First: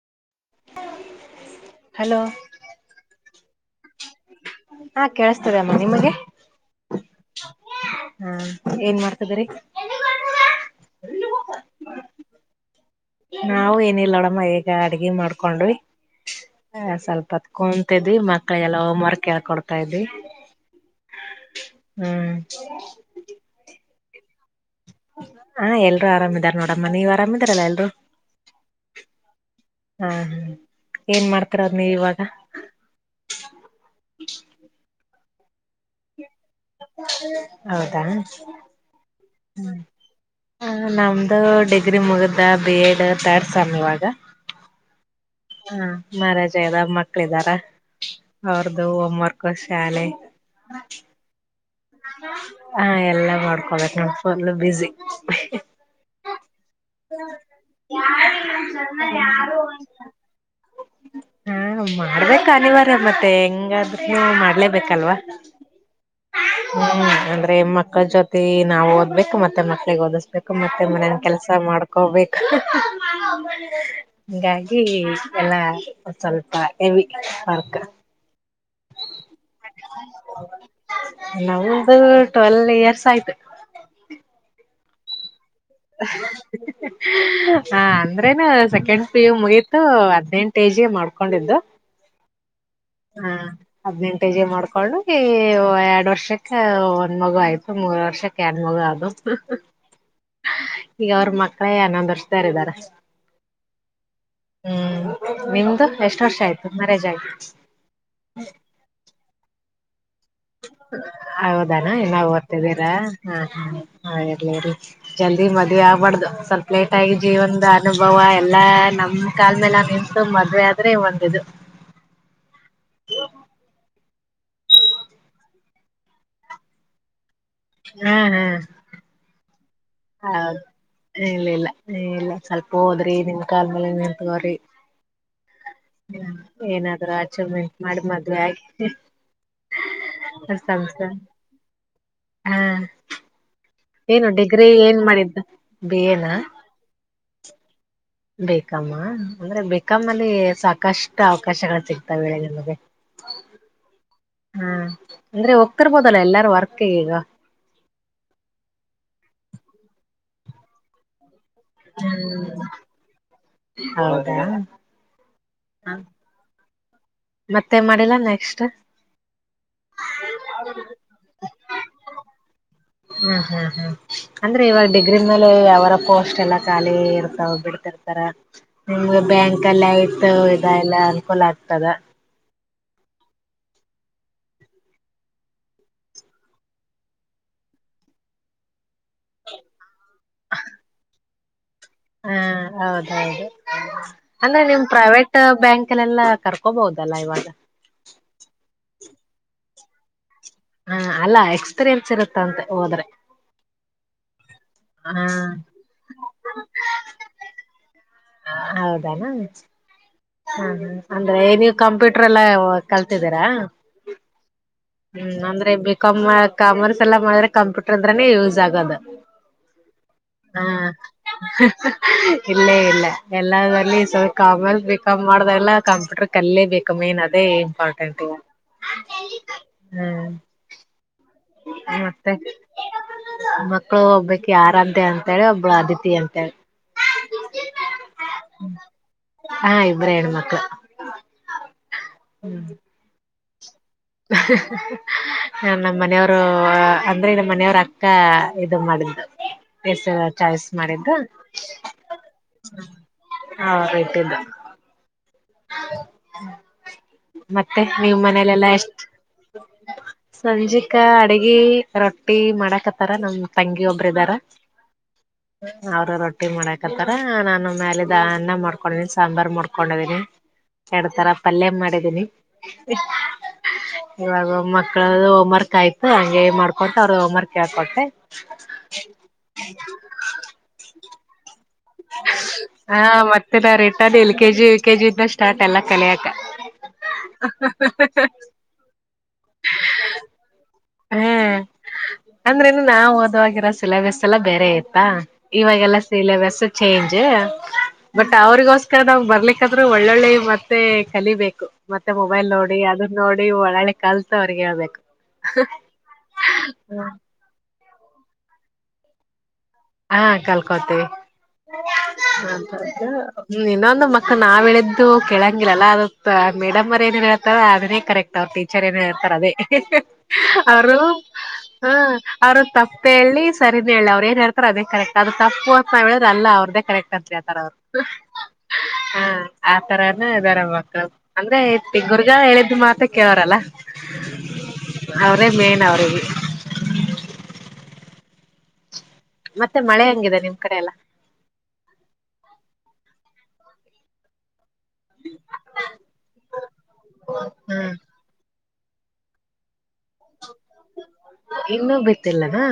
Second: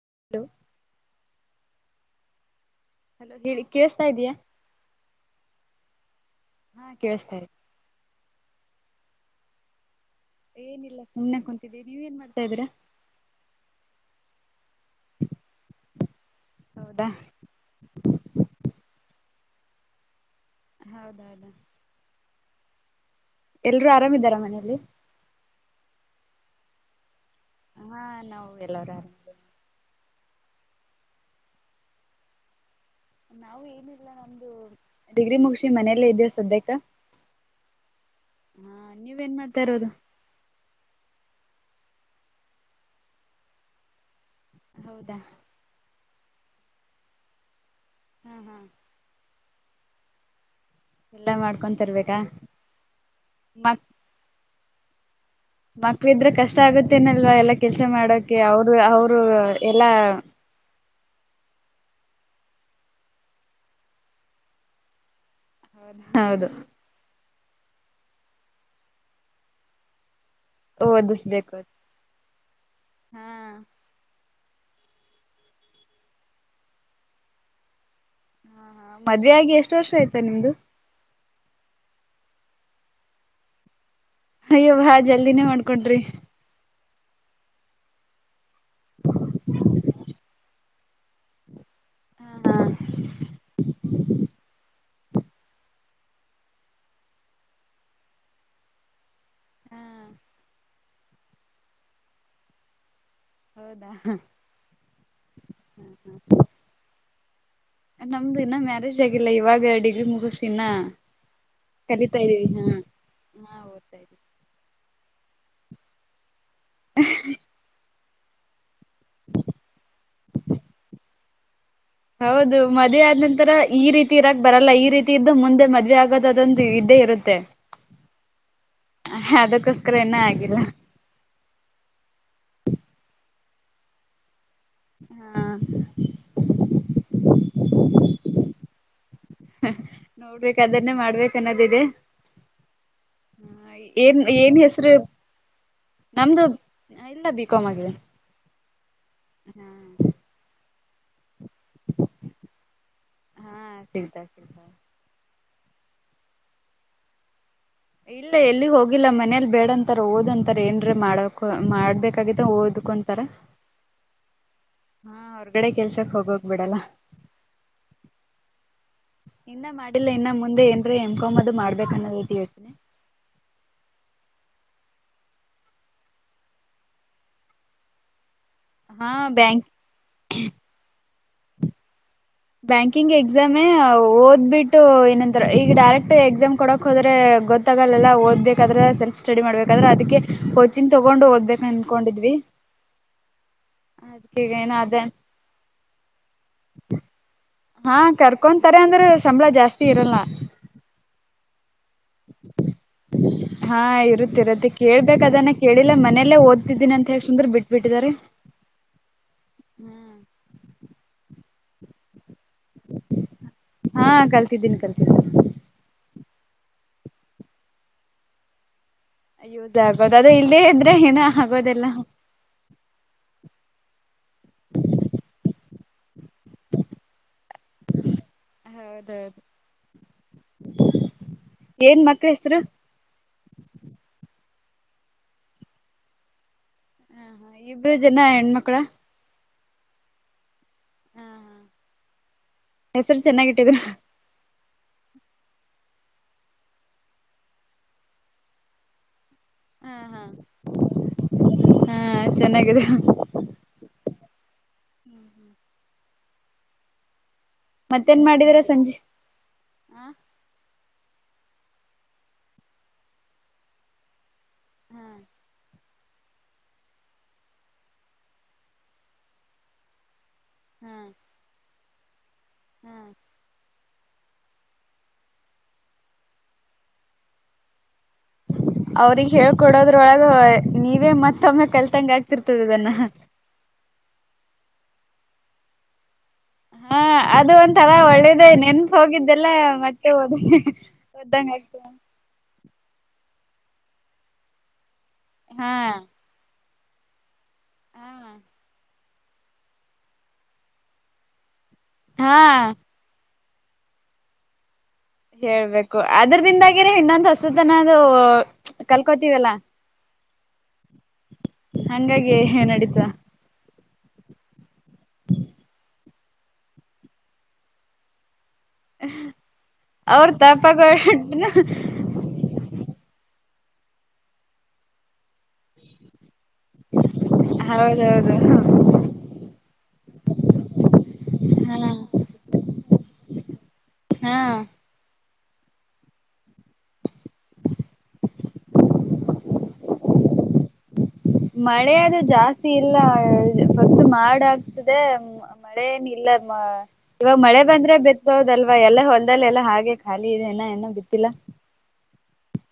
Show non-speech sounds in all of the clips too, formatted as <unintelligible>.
<inaudible> Hello <unintelligible> ಹಾ ಕೇಳಸ್ತದಮ್ಮ ನಿಮಗೆ ಹಾ ಕೇಳಸ್ತಿದೆ ಹಾ ಏನ್ ಮಾಡ್ತಿದರಿ ಏನಿಲ್ಲ ಸುಮ್ನೆ ಕುಂತಿದ್ದಿವೀ ನೀವ ಏನ್ ಮಾಡ್ತಾ ಇದ್ದೀರಾ ನಾವು ಏನಿಲ್ಲ ನೋಡಮ್ಮ ಈಗ ಅಡ್ಗೆ ಮಾಡ್ಕೊಂಡ್ವಿ ಹಾ ಹೌದಾ ಸ್ವಲ್ಪತ್ ಕುಂತಿದ್ವಿ ಮಕ್ಳೀಗೆಲ್ಲ ಹೋಮ್ ವರ್ಕ್ ಹೇಳ್ ಕೊಡ್ತಾ ಇದ್ವಿ ಹೌದೌದಾ <unintelligible> ಲ್ರು ಆರಾಮ ಇದಾರ ಮನೆಯಲ್ಲಿ ಹಾ ಎಲ್ರು ಆರಾಮ ಇದಾರ ನೋಡಮ್ಮ ನೀವ ಹಾ ನಾವು ಎಲ್ಲರು ಆರಾಮ ಇದ್ದೀವಿ ಹಾ ಹ್ಮ್ ಏನ್ ಮಾಡ್ತಿರೋದ್ ನೀವ ಇವಾಗ ನಾವು ಏನಿಲ್ಲ ನಮ್ದು ಡಿಗ್ರಿ ಮುಗ್ಸಿ ಮನೆಯಲ್ಲೇ ಇದ್ದೇವೆ ಸದ್ಯಕ್ ಹೌದಾ ಹಾ ನೀವೇನ್ ಮಾಡ್ತಾ ಹ್ಮ ಇರೋದು ನಮ್ದು ಡಿಗ್ರಿ ಮುಗ್ದ ಬಿ ಎಡ್ ತರ್ಡ್ ಸೆಮ್ ಇವಾಗ ಹೌದಾ ಹಾ ಮಾರಾಜ ಅದ ಮಕ್ಳ ಇದಾರ ಹಾ ಹಾ ಅವ್ರದು ಹೋಮ್ವರ್ಕ್ ಕು ಶಾಲೆ ಎಲ್ಲಾ ಮಾಡ್ಕೊಂ ಹಾ ಎಲ್ಲಾ ಮಾಡ್ಕೊಕ್ ನೋಡ ಫುಲ್ ಬಿಸಿ ಮಕ್ಳಿದ್ರೆ ಕಷ್ಟ ಆಗತ್ತೇನಲ್ವಾ ಎಲ್ಲಾ ಕೆಲ್ಸ ಮಾಡೋಕೆ ಅವರು ಅವರು ಎಲ್ಲಾ ಹಾ ಮಾಡ್ಬೇಕ ಅನಿವಾರ್ಯ ಮತ್ತೆ ಹೆಂಗಾದ್ರುನು ಮಾಡ್ಲೇಬೇಕಲ್ವಾ ಹೌದ ಹೌದು ಹ್ಮ್ ಅಂದ್ರೆ ಮಕ್ಕಳ ಜೊತೆ ನಾವು ಓದ್ಬೇಕು ಮತ್ತೆ ಮಕ್ಳಿಗೆ ಓದಿಸ್ಬೇಕು ಮತ್ತೆ ಮನ್ಯಾನ್ ಕೆಲ್ಸ ಓದಿಸ್ಬೇಕು ಮಾಡ್ಕೋಬೇಕು ಹಾ ಹಿಂಗಾಗಿ ಎಲ್ಲ ಸ್ವಲ್ಪ ಹೆವಿ ವರ್ಕ ಹಾ ಹಾ ಮದ್ವೆ ಆಗಿ ಎಷ್ಟು ವರ್ಷ ಆಯ್ತಾ ನಿಮ್ದು ನಮ್ದು ಟ್ವೆಲ್ವ ಇಯರ್ಸ್ ಆಯ್ತು ಹಯ್ಯವಾ ಜಲ್ದಿನೇ ಮಾಡ್ <unintelligible> ಹಾ ಅಂದ್ರೇನ ಸೆಕೆಂಡ್ ಪಿ ಯು ಮುಗೀತು ಹದ್ನೆೆಂಟ ಏಜಿಗೆ ಮಾಡ್ಕೊಂಡಿದ್ದು ಹಾ ಕೊಂಡು ಎರಡು ವರ್ಷಕ್ಕೆ ಒಂದ ಮಗು ಆಯ್ತು ಮೂರ್ ವರ್ಷಕ್ಕೆ ಎರಡ್ ಮಗು ಆದು ಹಾ ಈಗ ಅವ್ರ ಮಕ್ಕಳೇ ಹನ್ನೊಂದ ವರ್ಷದವರಿದ್ದಾರೆ ಹೌದಾ ಹ್ಮ್ ನಿಮ್ದು ಎಷ್ಟ ವರ್ಷ ಆಯ್ತು ಮ್ಯಾರೇಜಾಗಿ ಇಲ್ಲ ಇವಾಗ ಡಿಗ್ರಿ ಮುಗ ಹೌದಣ ಇನ್ನಾವ್ ಇದ್ದೀವಿ ಹಾ ಓದ್ತಿದಿರಾ ಹ ಹಾ ಓದ್ತಾ ಹ ಇದ್ದೀವಿ ಇರ್ಲಿ ಇರ್ಲಿ ಜಲ್ದಿ ಮದ್ವೆ ಆಗ್ಬಾರ್ದು ಸ್ವಲ್ಪ ಲೇಟ್ ಆಗಿ ಜೀವನ್ದ ಅನುಭವ ಎಲ್ಲಾ ನಮ್ ಕಾಲ ಮೇಲೆ ನಾವ್ ನಿಂತು ಮದ್ವೆ ಆದ್ರೆ ಒಂದು ಇದು. ಹೌದು ಮದ್ವೆ ಆದ್ ನಂತರ ಈ ರೀತಿ ಇರಕ್ ಬರಲ್ಲ ಈ ರೀತಿ ಇದ್ದು ಮುಂದೆ ಮದ್ವೆ ಆಗದ ಅಗೋದದಂತ ಇದ್ದೇ ಇರುತ್ತೆ. ಹ್ಮ್ ಹ್ಮ್ ಅದಕ್ಕೋಸ್ಕರ ಇನ್ನ ಆಗಿಲ್ಲ ಹೌದು ಇಲ್ಲಿಲ್ಲ ಇಲ್ಲ. ಸ್ವಲ್ಪ ಓದ್ರಿ ನಿನ್ ಕಾಲ್ ಮೇಲೆ ನೀನ್ ನಿಂತ್ಕೋರಿ. ಹಾ ಹ ಏನಾದ್ರೂ ಅಚೀವ್ಮೆಂಟ್ ಮಾಡಿ ಮದ್ವೆ ಆಗಿ ನೋಡ್ಬೇಕ ಅದನ್ನೇ <unintelligible> ಮಾಡ್ಬೇಕ ಅನ್ನೋದಿದೆ ಹ್ಮ್ ಏನ್ ಏನು ಡಿಗ್ರಿ ಹೆಸರು ಏನ್ ಮಾಡಿದ್ದು ಬಿ ಎನಾ? ನಮ್ದು ಇಲ್ಲ ಬಿ. ಕಾಂ ಆಗಿದೆ. ಬಿ. ಕಾಂ ಮ್ಮ ಅಂದ್ರೆ ಬಿ ಕಾಂ ಅಲ್ಲಿ ಸಾಕಷ್ಟು ಅವಕಾಶಗಳು ಸಿಗ್ತಾವೆ ನಿಮಗೆ ಹಾ ಸಿಗ್ತಾ ಸಿಗ್ತಾ ಹಾ ಅಂದ್ರೆ ತರ್ಬೋದಲ್ಲ ಎಲ್ಲಾರು ವರ್ಕ್ ಈಗ ಇಲ್ಲ ಎಲ್ಲಿಗ್ ಹೋಗಿಲ್ಲ ಮನೇಲ್ ಬೇಡಂತಾರ ಓದಂತಾರ ಏನ್ರೀ ಮಾಡದ್ ಮಾಡ್ಬೇಕಾಗಿತ್ತ ಓದ್ಕೊಂತರ ಹೌದಾ? ಹಾ ಹೊರ್ಗಡೆ ಕೆಲ್ಸಕ್ ಹೋಗೋಗ್ಬಿಡಲ್ಲ. ಮತ್ತೆ ಮಾಡಿಲ್ಲ ನೆಕ್ಸ್ಟ್ ಇನ್ನ ಮಾಡಿಲ್ಲ ಇನ್ನ ಮುಂದೆ ಏನ್ರ ಎಂ ಕಾಂ ಅದು ಮಾಡ್ಬೇಕನ್ನೋದೈತಿ. ಹ್ಮ್ ಹ್ಮ್ ಹ್ಮ್ ಅಂದ್ರೆ ಇವಾಗ ಡಿಗ್ರಿ ಮೇಲೆ ಯಾವರ ಪೋಸ್ಟ್ ಎಲ್ಲ ಖಾಲಿ ಇರ್ತಾವ ಬಿಡ್ತಿರ್ತಾರ ಹಾ ನಿಮ್ಗೆ ಬ್ಯಾಂಕ್ ಬ್ಯಾಂಕಲೖತು ಇದ ಎಲ್ಲ ಅನುಕೂಲ ಆಗ್ತದ. ಬ್ಯಾಂಕಿಂಗ್ ಎಕ್ಸಾಮೇ ಓದ್ಬಿಟ್ಟು ಏನಂದ್ರ ಈಗ ಡೈರೆಕ್ಟ್ ಎಕ್ಸಾಮ್ ಕೊಡಕ್ ಹೋದ್ರೆ ಗೊತ್ತ್ ತಗಲ್ಲಲ್ಲ ಓದ್ಬೇಕಾದ್ರೆ ಸೆಲ್ಫ್ ಸ್ಟಡಿ ಮಾಡ್ಬೇಕಾದ್ರ ಅದಕ್ಕೆ ಕೋಚಿಂಗ್ ತಗೊಂಡು ಓದ್ಬೇಕ್. ಹಾ ಹೌದೌದು ಅದಕ್ಕೆ ಅಲ್ಲ ಏನ ನಿಮ್ ಅದೇ ಪ್ರೈವೇಟ್ ಬ್ಯಾಂಕಲೆಲ್ಲ ಕರ್ಕೋಬೋದು. ದೆಲ್ಲ ಈವಾಗ ಹಾ ಕರ್ಕೊಂತಾರೆ ಅಂದ್ರ ಸಂಬಳ ಜಾಸ್ತಿ ಇರಲ್ಲ. ಹಾ ಅಲ್ಲಾ ಎಕ್ಸ್ಪೀರಿಯನ್ಸ್ ಇರುತ್ತ ಅಂದೆ. ಹಾ ಇರುತ್ತಿ ಇರತ್ತೆ ಹಾ ಕೇಳ್ಬೇಕಕ್ ಅದನ್ನ ಕೇಳಿಲ್ಲ ಮನೇಲ್ಲೇ ಓದ್ತಿದಿನಿ ಅಂತ ಹೇಳ ಸುಂದ್ರ ಬಿಟ್ಬಿಟ್ಟ. ಇದಾರೆ. ಹೌದಾನ? ಹ ಅಂದ್ರೆ ನೀವ್ ಕಂಪ್ಯೂಟರೆಲ್ಲ ಕಲ್ತಿದ್ದೀರಾ ಹಾ ಕಲ್ತಿದ್ದೀನಿ ಕಲ್ತಿದ್ದೀನಿ ಹ್ಮ್ ಅಂದ್ರೆ ಬಿ. ಕಾಂ ಮಾ ಕಾಮರ್ಸ್ ಎಲ್ಲಾ ಮಾಡಿದ್ರೆ ಕಂಪ್ಯೂಟರ್ ಅಂದ್ರನೇ ಯೂಸ್ ಆಗೋದು. ಯೂಸ್ ಆಗೋದು ಅದೇ ಇಲ್ಲೇ ಹಾ ಇದ್ರೆ ಏನ ಆಗೋದಿಲ್ಲ ಇಲ್ಲ ಇಲ್ಲ ಎಲ್ಲದ್ ಲ್ಲಿ ಸ ಕಾಮರ್ಸ್ ಬಿ ಕಾಂ ಮಾಡದಲ್ಲ ಕಂಪ್ಯೂಟರ್ ಕಲಿಲೇ ಬೇಕು ಮೈನ್ ಆಗಿ ದೇ ಇಂಪಾರ್ಟೆಂಟು ಹೌದೌದು ಹ್ಮ್. ಏನ್ ಮಕ್ಳ ಮತ್ತೆ ಹೆಸರು ಮಕ್ಕಳು ಹೋಗ್ಬೇ ಕ್ಯರಾಧ್ಯೇ ಅಂತೇಳಿ ಒಬ್ಬಳು ಅದಿತಿ ಅಂತೇಳಿ. ಹಾ ಹ ಇಬ್ರು ಜನ ಹೆಣ್ಮಕ್ಳ? ಹಾ ಇಬ್ರೇ ಹೆಣ್ ಮಕ್ಳು. ಹಾ ಹ ಹೆಸರು ಚೆನ್ನಾಗಿಟ್ಟಿದಿರ. ಹ ನಮ್ಮ ಮನೆಯವರು ಅಂದ್ರೆ ನಮ್ಮ ಮನೆಯವ್ರ ಅಕ್ಕ ಇದು ಮಾಡಿದ್ದು. ಹ ಹೆಸ್ರು ಹಾ ಚಾಯ್ಸ್ ಮಾಡಿದ್ದು ಹಾ ಚೆನ್ನಾಗಿದೆ ಅವರೇ ಇ ಟ್ಟಿದ್ದು. ಹ <unintelligible> ಮತ್ತೆ ನೀವ್ ಮತ್ತೇನ್ ಮಾಡಿದೀರ ಮನೇಲೆೆಲ್ಲ ಸಂಜೆ ಎಷ್ಟು ಸಂಜೆ ಅಕ್ಕ ಅಡಗಿ ರೊಟ್ಟಿ ಮಾಡಕತ್ತಾರ ನಮ್ ತಂಗಿ ಒಬ್ರ ಇದಾರ. ಹ್ಮ್ ಅವ್ರ ರೊಟ್ಟಿ ಮಾಡಕತ್ತಾರ ನಾನು ಮ್ಯಾಲೆದ ಅನ್ನ ಮಾಡ್ಕೊಂಡೀನಿ ಸಾಂಬಾರ್ ಮಾಡ್ಕೊಂಡದೀನಿ. ಎರಡ್ತರ ಪಲ್ಯ ಮಾಡಿದ್ದೀನಿ. ಇವಾಗ ಮಕ್ಕಳ ಹೋಮ್ವರ್ಕ್ ಆತ್ತು ಹಂಗೆ ಮಾಡ್ಕೊೊಂಡು ಅವ್ರ ಹೋಮ್ವರ್ಕ್ ಕೇಳ್ಕೊಟ್ಟೆ. ಅವ್ರಗ್ ಹೇಳ್ಕೊಡೋದ್ರೊಳಗ ನೀವೇ ಮತ್ ಹಾ ಮತ್ತೆ ನಾ ರಿಟ L K G U KG ಇದನ ಸ್ಟಾರ್ಟ್ ಎಲ್ಲ ಕಲಿಯಕ ಹಾ ಅದು ಒಂಥರಾ ಒಳ್ಳೇದ ನೆನ್ಪ ಹೋಗಿದ್ದೆಲ್ಲ ಮತ್ತೆ ಹಓದ ಒದಂಗಯ್ತು ಅಂದ್ರೆನು ನಾವು ಓದಾಗಿರೋ ಸಿಲೆಬಸ್ ಎಲ್ಲ ಬೇರೆ ಇತ್ತ ಹಾ ಇವಾಗೆಲ್ಲಾ ಸಿಲೆಬಸ್ ಚೇಂಜ್ ಬಟ್ ಅವ್ರಿಗೋಸ್ಕರ ನಾವ್ ಬರ್ಲಿಕ್ಕಾದ್ರೂ ಒಳ್ಳೊಳ್ಳೆ ಮತ್ತೆ ಕಲಿಬೇಕು. ಮತ್ತೆ ಹಾ ಮೊಬೈಲ್ ನೋಡಿ ಅದ್ರ ನೋಡಿ ಒಳ್ಳೊಳ್ಳೆ ಕಲ್ತ್ ಅವ್ರಗ್ ಹೇಳ್ಬೇಕು. ಹೇಳ್ಬೇಕು ಅದ್ರದಿಂದಾಗಿನ ಇನ್ನೊಂದು ಹೊಸತನದು ಕಲ್ಕೋತೀವಲ್ಲಾ. ಹಾ ಕಲ್ಕೊತ್ತ ಹಂಗಾಗಿ ನಡೀತ ಇನ್ನೊ ಒಂದು ಮಕ್ಕಳ ನಾವ ಹೇಳಿದ್ದು ಕೇಳಂಗಿರಲ್ಲ ಅದ ಮೇಡಮ್ರ್ ಏನ ಹೇಳ್ತಾರೆ ಅದನ್ನೇ ಕರೆಕ್ಟ್ ಅವ್ರ ಟೀಚರ್ ಏನ ಇರ್ತಾರ ಅದೇ ಅವ್ರ ಅವರು ತಪ್ಪಾಗಟ್ಟನ ಹ್ಮ ಅವ್ರ ತಪ್ಪೇ ಹೇಳಿ ಸರಿನೇ ಹೇಳಿ ಅವ್ರು ಏನ್ ಹೇಳ್ತಾರ ಅದೇ ಕರೆಕ್ಟ್ ಅದು ತಪ್ಪು ಅಂತ ನಾವ ಹೇಳ ಅಲ್ಲ ಅವ್ರ್ದೇ ಕರೆಕ್ಟ್ ಅತ್ರಿ ಆತರ ಅವರು ಹೌದೌದು ಹಾ ಆತರಾನ ಇದರಬೇಕು ಅಂದ್ರೆ ಇತ್ತ ಗುರ್ಗ ಹೇಳಿದ ಮಾತ ಕವಾರಲ್ಲ ಹಾ ಅವ್ರೇ ಮೇನ್ ಅವ್ರ ನಿಮ್ ಕಡೆ ಎಲ್ಲ ಮಳೆ ಜಾಸ್ತಿ ಇಲ್ಲ ಫಸ್ ಮಾಡಾಕ್ ತದೆ ಮಳೆ ಏನ ಇಲ್ಲ ಇವಾಗ ಮಳೆ ಬಂದ್ರೆ ಹ್ಮ್ ಬಿತ್ಬಹದಲ್ವಾ ಎಲ್ಲ ಹೊಲ್ದಲ್ಲಿ ಎಲ್ಲಾ ಹಾಗೆ ಖಾಲಿ ಇದೆನ ಎನ ಬಿ ಇನ್ನೂ ಬಿತ್ತಿಲ್ಲ ನಾ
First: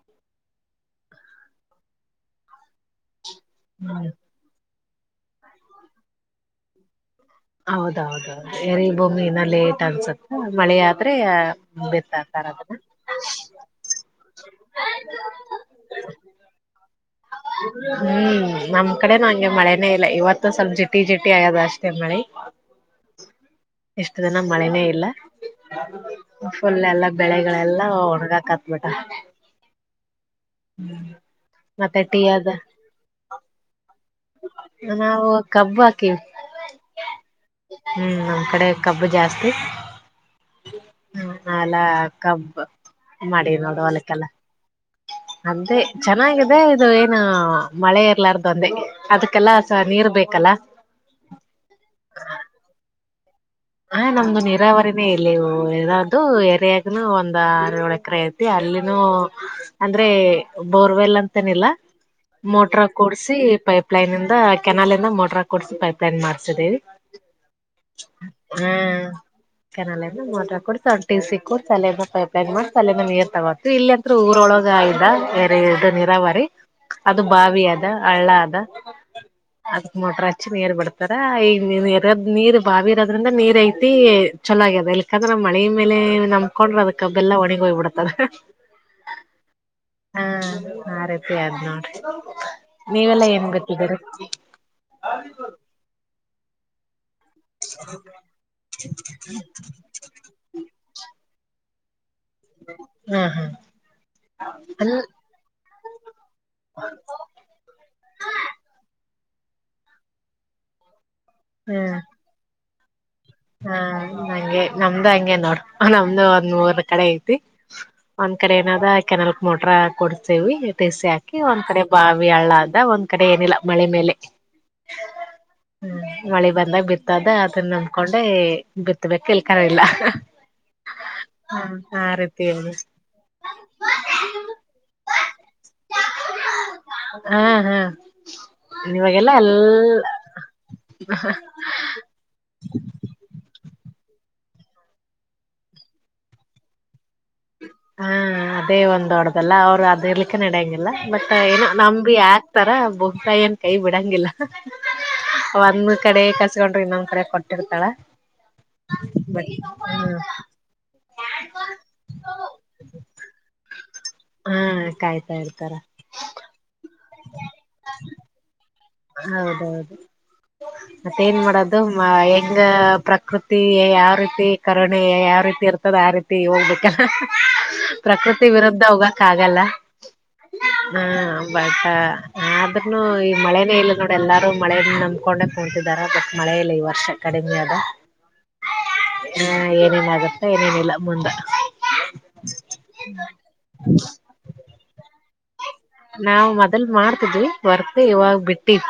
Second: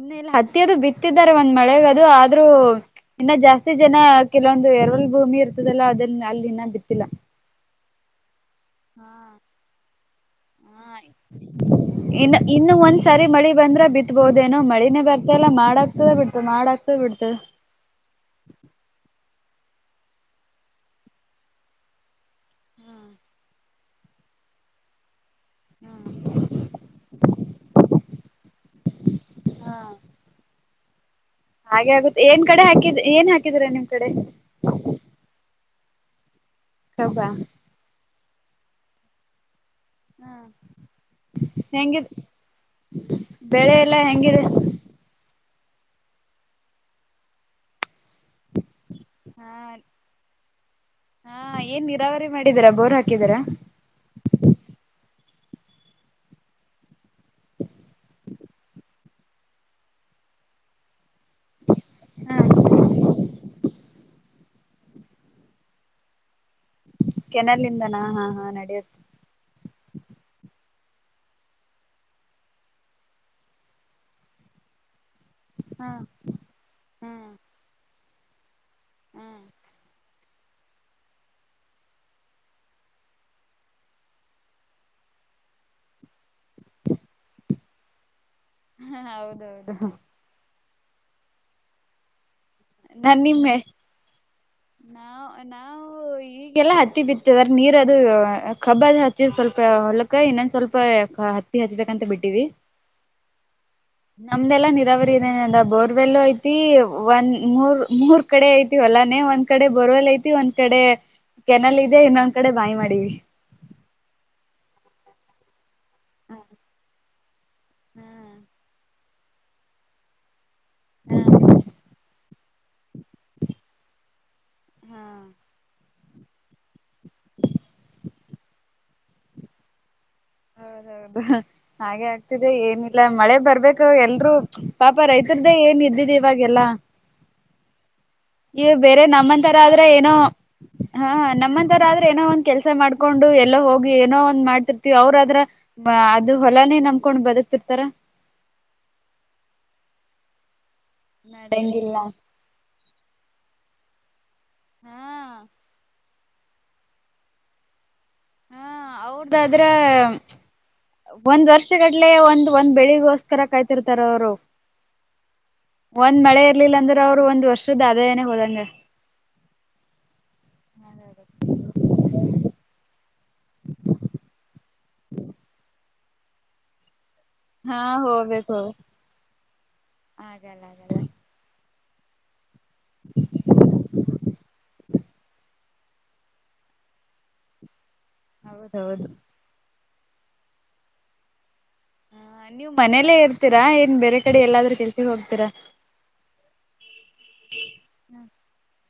ಇ ಇಲ್ಲ ಹತ್ತಿ ಅದು ಬಿತ್ತಿದ್ದಾರೆ ಒಂದ್ ಮಳೆಗದು ಆದ್ರೂ ಇನ್ನ ಜಾಸ್ತಿ ಜನ ಹ್ಮ್ ಕೆಲವೊಂದು ಎ ಭೂಮಿ ಇರ್ತದಲ್ಲ ಅದ ಅಲ್ಲಿ ಇನ್ನ ಬಿತ್ತಿಲ್ಲಾ. ಹೌದ ಹೌದುೌದು ಎರಿ ಭೂಮಿನ ಲೇಟ್ ಅನ್ಸುತ್ತೆ ಮಳೆ ಹ ಆದ್ರೆ ಇನ್ನು ಬಿತ್ತಾತಾರ ಇನ್ನು ಅದನ್ನ ಒಂದ್ಸರಿ ಮಳಿ ಬಂದ್ರೆ ಬಿತ್ಬೋದೇನೋ ಮಳಿನೇ ಬರ್ತ ಲ್ಲ ಮಾಡಾಕ್ತದೆೇ ಬಿಡ್ತು ಮಾಡಕ್ದ ಬಿಡ್ತು. ಹ್ಮ್ ನಮ್ ಕಡೆ ನಂಗೆ ಮಳೆನೇ ಇಲ್ಲ ಇವತ್ತು ಸ್ವಲ್ಪ ಜಿಟಿ ಜಿಟಿ ಆಗದ ಅಷ್ಟೇ ಮಳಿ ಹ್ಮ್ ಇಷ್ಟು ದಿನ ಮಳೆನೇ ಇಲ್ಲ ಫುಲ್ ಎಲ್ಲ ಬೆಳೆಗಳೆಲ್ಲ. ಕತ್ ಬಟ ಹ್ಮ ಹಾಗೆ ಆಗುತ್ತೆ ಏನ್ ಕಡೆ ಹಾಕಿದ ಏನ್ ಹಾಕಿದ್ರಾ ನಿಮ್ ಕಡೆ ನಾವು ಕಬ್ಬು ಹಾಕಿವ ಕಬ್ಬ ಅಕಡೆ ಕಬ್ಬು ಜಾಸ್ತಿ ಹ್ಮ ಹ್ಮ ನಾವೆಲ್ಲ ಹೆಂಗತ್ ಕಬ್ಬು ಬೆಳೆ ಎಲ್ಲ ಹೆಂಗಿದೆ. ಅದೆ ಚೆನ್ನಾಗಿದೆ ಇದು ಏನ ಮಳೆ ಲಾರ್ದಂದೆ ಹಾ ಅದಕ್ಕೆಲ್ಲ ಸ ನೀರ್ ಬೇಕಲ್ಲ ಹಿದೀರಾ ಹ ನಮ್ದು ನೀರಾವರಿನೇ ಇಲ್ಲಿ ಯದಾದ್ದೂ ಎರಿಯಾಗನು ಒಂದ್ ಆರ ಏಳು ಎಕರೆ ಐತಿ ಅ ಅಲ್ಲಿನು ಅಂದ್ರೆ ಬೋರ್ವೆಲ್ ಅಂತ್ ಅಂತೇನಿಲ್ಲ ಮೋಟ್ರ ಕೂಡಸಿ ಪೈಪ್ಲೈನ್ಂದ ಹಾ ಕೆನಾಲಂದ ಮೋಟ್ರಿ ಕುಡಸಿಸಿ ಪೈಪ್ಲೈನ್ ಮಾಡಸಿದೀವಿ. ಕೆನಲಿಂದನ ಹಾ ಹಾ ಹಾ ನಡಿಯತ್ ಕೆನಾಲ ಎಲ್ಲ ಮೋಟ್ರ ಕೊಡ್ ಸಟಿ ಸಿಕ್ಕು ತಲೆನ ಪೈಪ್ಲೈನ್ ಮಾಡಿ ತಲನ ನೀರ್ ತಗೋತು ಇಲ್ಲಂ ಊರೊಳಗ ಆಯ ಎರೆ ನೀರಾವರಿ ಅದು ಬಾವಿ ಅದ ಹಳ್ಳ ಅದ ಅದಕ್ ಮೊಟ್ರ ಹಚ್ಚಿ ನೀರ್ ಬಿಡ್ತಾರ ಈರದ ನೀರ್ ಬಾವಿರ ಅದ್ರಿಂದ ನೀರ್ ಐತಿ ಛಲೋ ಆಗ್ಯದ ಇಲ್ಲಕಂದ್ರ ಮಳೆ ಮೇಲೆ ನಮ್ ಹಕೊಂಡ್ರ ಅದಕ್ಕ ಬೆಲ್ಲ ಒಣಿಗ ಹೋಗ್ ಬಿಡ್ತಾರ ಹಾ ಹೌದೌದು ಹಾ. ಆ ರೀತಿ ಅದ್ ನೋಡ್ರಿ ನಾನ್ ನೀವೆಲ್ಲಾ ಏನ್ ನಿಮ್ಮೆ ಗೊತ್ತಿದರಿ. ನಾವ್ ನಾವು ಈಗೆಲ್ಲಾ ಹತ್ತಿ ಬಿತ್ತು ನೀರ್ ಅದು ಕಬ್ಬ ಅ ಹಚ್ಚಿ ಸ್ವಲ್ಪ ಹೊಲಕ್ಕ ಇನ್ನೊಂದ್ ಸ್ವಲ್ಪ ಹತ್ತಿ ಹಚ್ಬೇಕಂತ ಬಿಟ್ಟ ಹಾ ಹಾ. ಹ <inaudible> ನಮ್ದೆಲ್ಲಾ ನೀರಾವರಿ ಇದೆೇನ ಅಂದ ಬೋರ್ವೆಲ್ ಐತಿ ಒಂದ ಮೂರ್ ಮೂರ್ ಕಡೆ ಐತಿ ಹೊಲಾ ಮನೆ ಒಂದ್ ಕಡೆ ಬೋರ್ವೆಲ್ ಐತಿ ಒಂದ್ ಕಡೆ ಕೆನಲ್ ಹ್ಮ್ ಇದೆ ಇನ್ನೊಂದ್ ಕಡೆ ಬಾವಿ ಮಾಡೀವಿ. ಹಾ ನಂಗೆ ನಮ್ದ ಹಂಗೆ ನೋಡ್ ನಮ್ದು ಒಂದ್ ಮೂರ್ ಕಡೆ ಐತಿ ಒಂದ್ ಕಡೆ ಏನಾದ ಕೆನಲ್ಕ್ ಮೋಟ್ರ ಕೊಡ್ತೇವಿ ಟಿಸಿ ಹಾಕಿ ಒಂದ್ ಕಡೆ ಬಾ ಹಳ್ಳ ಅಂದ ಒಂದ್ ಕಡೆ ಏನಿಲ್ಲ ಮಳೆ ಮೇಲೆ. ಹ್ಮ್. ಹ್ಮ್ ಮಳೆ ಬಂದಾಗ ಬಿತ್ತದ ಅದನ್ನ ನಂದಕೊಂಡೆ ಬಿತ್ತಬೇಕ್ ಇಲ್ಕರ್ ಇಲ್ಲ. ಹೌದ. ಹೌದು ಆ ಹಾಗೆ ರೀತಿ ಆಗ್ತಿದೆ ಏನಿಲ್ಲ ಮಳೆ ಬರ್ಬೇಕು ಎಲ್ರು ಪಾಪ ರೈತರ್ದೇ ಏನ್ ಇದ್ <unintelligible> ಇವಾಗೆಲ್ಲ. ಹಾ ಹಾ. ಇ ಬೇರೆ ಇವಾಗೆಲ್ಲ ಎಲ್ ನಮ್ಮಂತರ ಆದ್ರ ಏನೋ ಹಾ ನಮ್ಮಂತರ ಆದ್ರ ಏನೋ ಒಂದ್ ಕೆಲ್ ಸ ಮಾಡ್ಕೊಂಡು ಎಲ್ಲೋ ಹೋಗಿ ಏನೋ ಒಂದ್ ಮಾಡ್ತಿರ್ತಿವಿ ಅವ್ರದ್ರ ಅದು ಹೊಲಾನೇ ನಂಬ್ಕೊಂಡ್ ಬದು ಹಾ ಅದೇ ಒಂದೊಡ್ದಲ್ಲ ಅವ್ರು ಅದ ಇರ್ಲಿಕ್ಕೆ ನಡಂಗ ಲ್ಲ ಬಟ್ ಏನೋ ನಡೆಂಗಿಲ್ಲ ನಮ್ ಆ ತರ ಭೂಮಿ ತಾಯ್ ಏನ್ ಕೈ ಬಿಡಂಗಿಲ್ಲ. ಹಾ ಒಂದ್ ಕಡೆ ಕಸ್ಕೊಂಡ್ರೆ ಇನ್ನೊಂದ್ ಕಡೆ ಕೊಟ್ಟಿರ್ತಾಳ. ಹಾ ಬಟ್ ಅವ್ರದಾದ್ರ ಹ್ಮ ಒಂದ್ ವರ್ಷಗಡ್ಲೆ ಒಂದ್ ಒಂದ್ ಬೆಳಿಗೋಸ್ಕರ ಕಾಯ್ತಿರ್ತಾರ ಅವರು ಹಾ ಕಾಯ್ತಾ ಇರ್ತಾರ ಒಂದ್ ಮಳೆ ಇರ್ಲಿಲ್ಲ ಅಂದ್ರೆ ಅವ್ರು ಒಂದ್ ವರ್ಷದ ಆದಾಯನೇ ಹೋದಂಗ. ಹೌದೌದು ಮತ್ತೇನ್ ಮಾಡೋದು ಮಾ ಹೆಂಗ ಪ್ರಕೃತಿ ಯಾವ ರೀತಿ ಕರುಣಿ ಯಾವ ರೀತಿ ಇ ತದ ಆ ರೀತಿ ಹೋಗ್ಬೇಕಾ. ಹಾ ಪ್ರಕೃತಿ ಹೋಗ್ಬೇಕು ವಿರುದ್ಧ ಹೋಗಕ ಆಗಲ್ಲ ಆಗಲ್ಲ ಆಗಲ್ಲ ಹಾ ಬ ಹ ಆದ್ರನು ಈ ಮಳೆ ನೋಡಿ ಎಲ್ಲಾರೂ ಮಳೆನೆ ನಂಬ್ಕೊಂಡು ಕೂತಿದಾರ ಬಟ್ ಮಳೆ ಇಲ್ಲ ಈ ವರ್ಷ ಕಡಿಮೆ ಅದ. ಹೌದು. ಏನೇನ್ ಆಗುತ್ತಾ ಏನೇನಿಲ್ಲ ಮುಂದ. ಹ ನೀವ್ ಮನೇಲ್ಲೇ ಇರ್ತೀರಾ ಏನ್ ಬೇರೆ ಕಡೆ ಎಲ್ಲಾದ್ರೂ ಕೆಲ್ಸಗ್ ಹೋಗ್ತೀರಾ. ನಾವ್ ಮೊದಲ್ ಮಾಡ್ತಿದ್ವಿ ವರ್ಕ್ ಇವಾಗ ಬಿಟ್ಟಿವಿ.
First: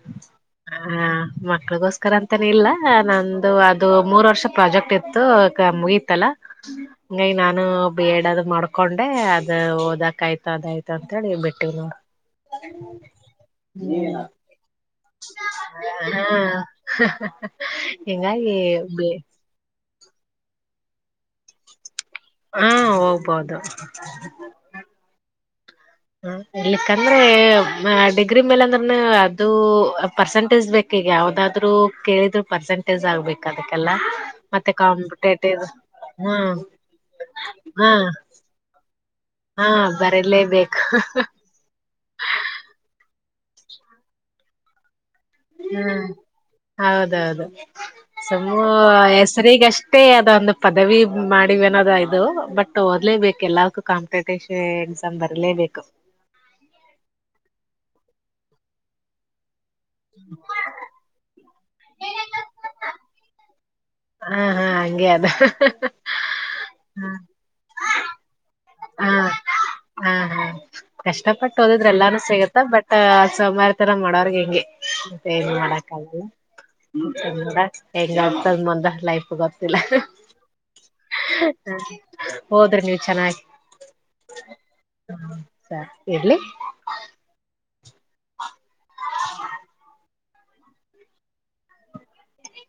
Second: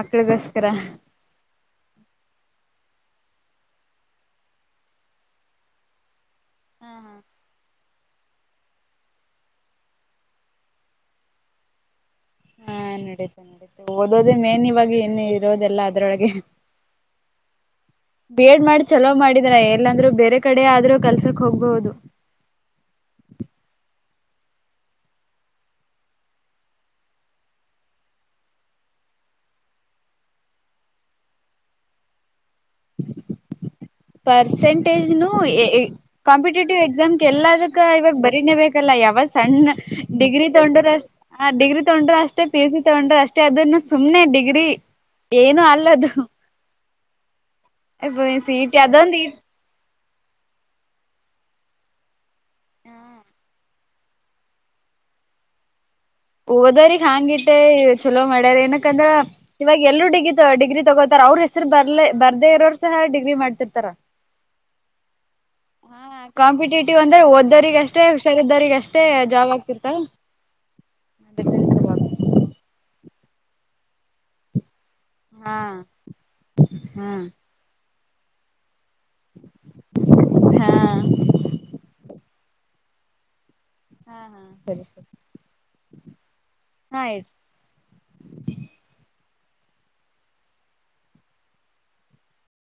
ಮಕ್ಳಿಗೋಸ್ಕರ ಹಾ ಮಕ್ಳಗೋಸ್ಕರ ಅಂತಾನೇ ಇಲ್ಲ. ಲ್ಲ ನಂದು ಅದು ಮೂರ್ ವರ್ಷ ಪ್ರಾಜೆಕ್ಟ್ ಇತ್ತು ಅದ್ ಮುಗಿತ್ತಲ್ಲಾ. ಹ ಹಾ ಹಂಗಾಗಿ ನಾನು ಬಿಎಡ್ ಅದು ಮಾಡ್ಕೊಂಡೆ ಅದ ಓದಕ ಆಯ್ತ ಅದಾಯ್ತು. ಅಂತೇಳಿ ಬಿಟ್ಟೀವ್ ನೋಡ್ರಿ. ಹಾ ನಡೀತೆ ನಡೀತೆ ಓದೋದೇ ಮೇನ್ ಇವಾಗ ಇನ್ ಇರೋದೆಲ್ಲ ಅದರೊಳಗೆ ಹಾ ಬಿ ಹಿಂಗಾಗಿ ಎಡ್ ಮಾಡಿ ಬಿ ಚಲೋ ಮಾಡಿದ್ರ ಎ ಲ್ಲಾಂದ್ರೂ ಬೇರೆ ಕಡೆ ಆದ್ರೂ ಕೆಲ್ಸಕ್ ಹೋಗ್ಬಹುದು. ಹಾ ಹೋಗ್ಬೋದು. ಹಾ ಇರ್ಲಿಕ್ಕಂದ್ರೆ ಡಿಗ್ರಿ ಮೇಲೆ ಅಂದ್ರನು ಅದು ಪರ್ಸೆಂಟೇಜ್ ಬೇಕ. ಈಗ ಯಾವದಾದ್ರು ಕೇಳಿದ್ ಪರ್ಸೆಂಟೇಜ್ ಆಗ್ಬೇಕ್ ಅದಕ್ಕೆಲ್ಲ ಮತ್ತೆ ಪರ್ಸೆಂಟೇಜ್ನು ಕಾಂಪಟೇಟಿವ್ ಹ್ಮ್. ಅದಕ್ಕ ಇವಾಗ ಬರೀನೆೇ ಬೇಕಲ್ಲ ಯಾ ಹಾ ಸಣ್ಣ ಡಿಗ್ರಿ ಬರಲೇಬೇಕು ತಗೊಂಡ್ರು ಅಷ್ಟ ಡಿಗ್ರಿ ತಗೊಂಡ್ರು ಅಷ್ಟೇ ಪಿ ಎಸ್ ಸಿ ತಗೊಂಡ್ರು ಅಷ್ ಅಷ್ಟೆ ಅದನ್ನ ಸುಮ್ನೆ ಡಿಗ್ರಿ ಏನು ಹ್ಮ್ ಅಲ್ಲದು. ಹೌದೌದು ಸಿ ಸುಮ್ಮೂ ಇಟಿ ಅದೊಂದು ಹೆಸರಿಗಷ್ಟ. ಮತ್ತೆ ಅದೊಂದು ಪದವಿ ಮಾಡಿವೆ ಅನೋದ ಇದು ಬಟ್ ಓದ್ಲೇಬೇಕು ಎಲ್ಲಕ್ಕೂ ಕಾಂಪಿಟೇಷನ್. ಸ ಬರ್ಲೇಬೇಕು. ಓದರಿಗ್ ಹಾಂಗ ಇಟ್ಟ ಚಲೋ ಮಾಡ್ಯಾರ ಏನಕಂದ್ರ. ಇವಾಗ ಎಲ್ರು ಡಿಗ್ರ ಡಿಗ್ರಿ ತಗೋತಾರ ಅವ್ರ ಹೆಸರು ಬರ್ಲೇ ಬರ್ದೇ ಇರೋರು ಸಹ ಡಿಗ್ರಿ ಮಾಡ್ತಿರ್ತಾರ. ಹಾ ಹಾ ಹಂಗೆ ಅದ ಹ ಕಾಂಪಿಟೇಟಿವ್ ಹಾ ಅಂದ್ರೆ ಓದ್ದೋರಿಗ ಅಷ್ಟ. ಅಷ್ಟೇ ಹುಸಾರಿದ್ದಾರ ಈಗ ಅಷ್ಟೇ ಜಾಬ್ ಆಗತಾ ಹಾ ಹಾ ಕಷ್ಟಪಟ್ಟು ಓದಿದ್ರೆಲ್ಲಾನು ಸಿಗುತ್ತ ಬಟ್ ಆ ಸೊಮಾರಿತನ ಮಾಡೋರ್ಗ್ ಹಿಂಗೆ. ಮತ್ತೆ ಹೆಂಗ ಹಾ ಮಾಡೋಕ್ಗಲ್ಲ ಹಾ ನೋಡ ಹೆಂಗ ಆತದ ಮುಂದ. ಲೈಫ ಗೊತ್ತಿಲ್ಲ ಹಾ ಓದ್ರಿ ನೀವ ಚೆನ್ನಾಗಿ. ಹಾ ಹಾ ಸರಿ ಸರಿ. ಇಡ್ಲಿ ಹಾಯ್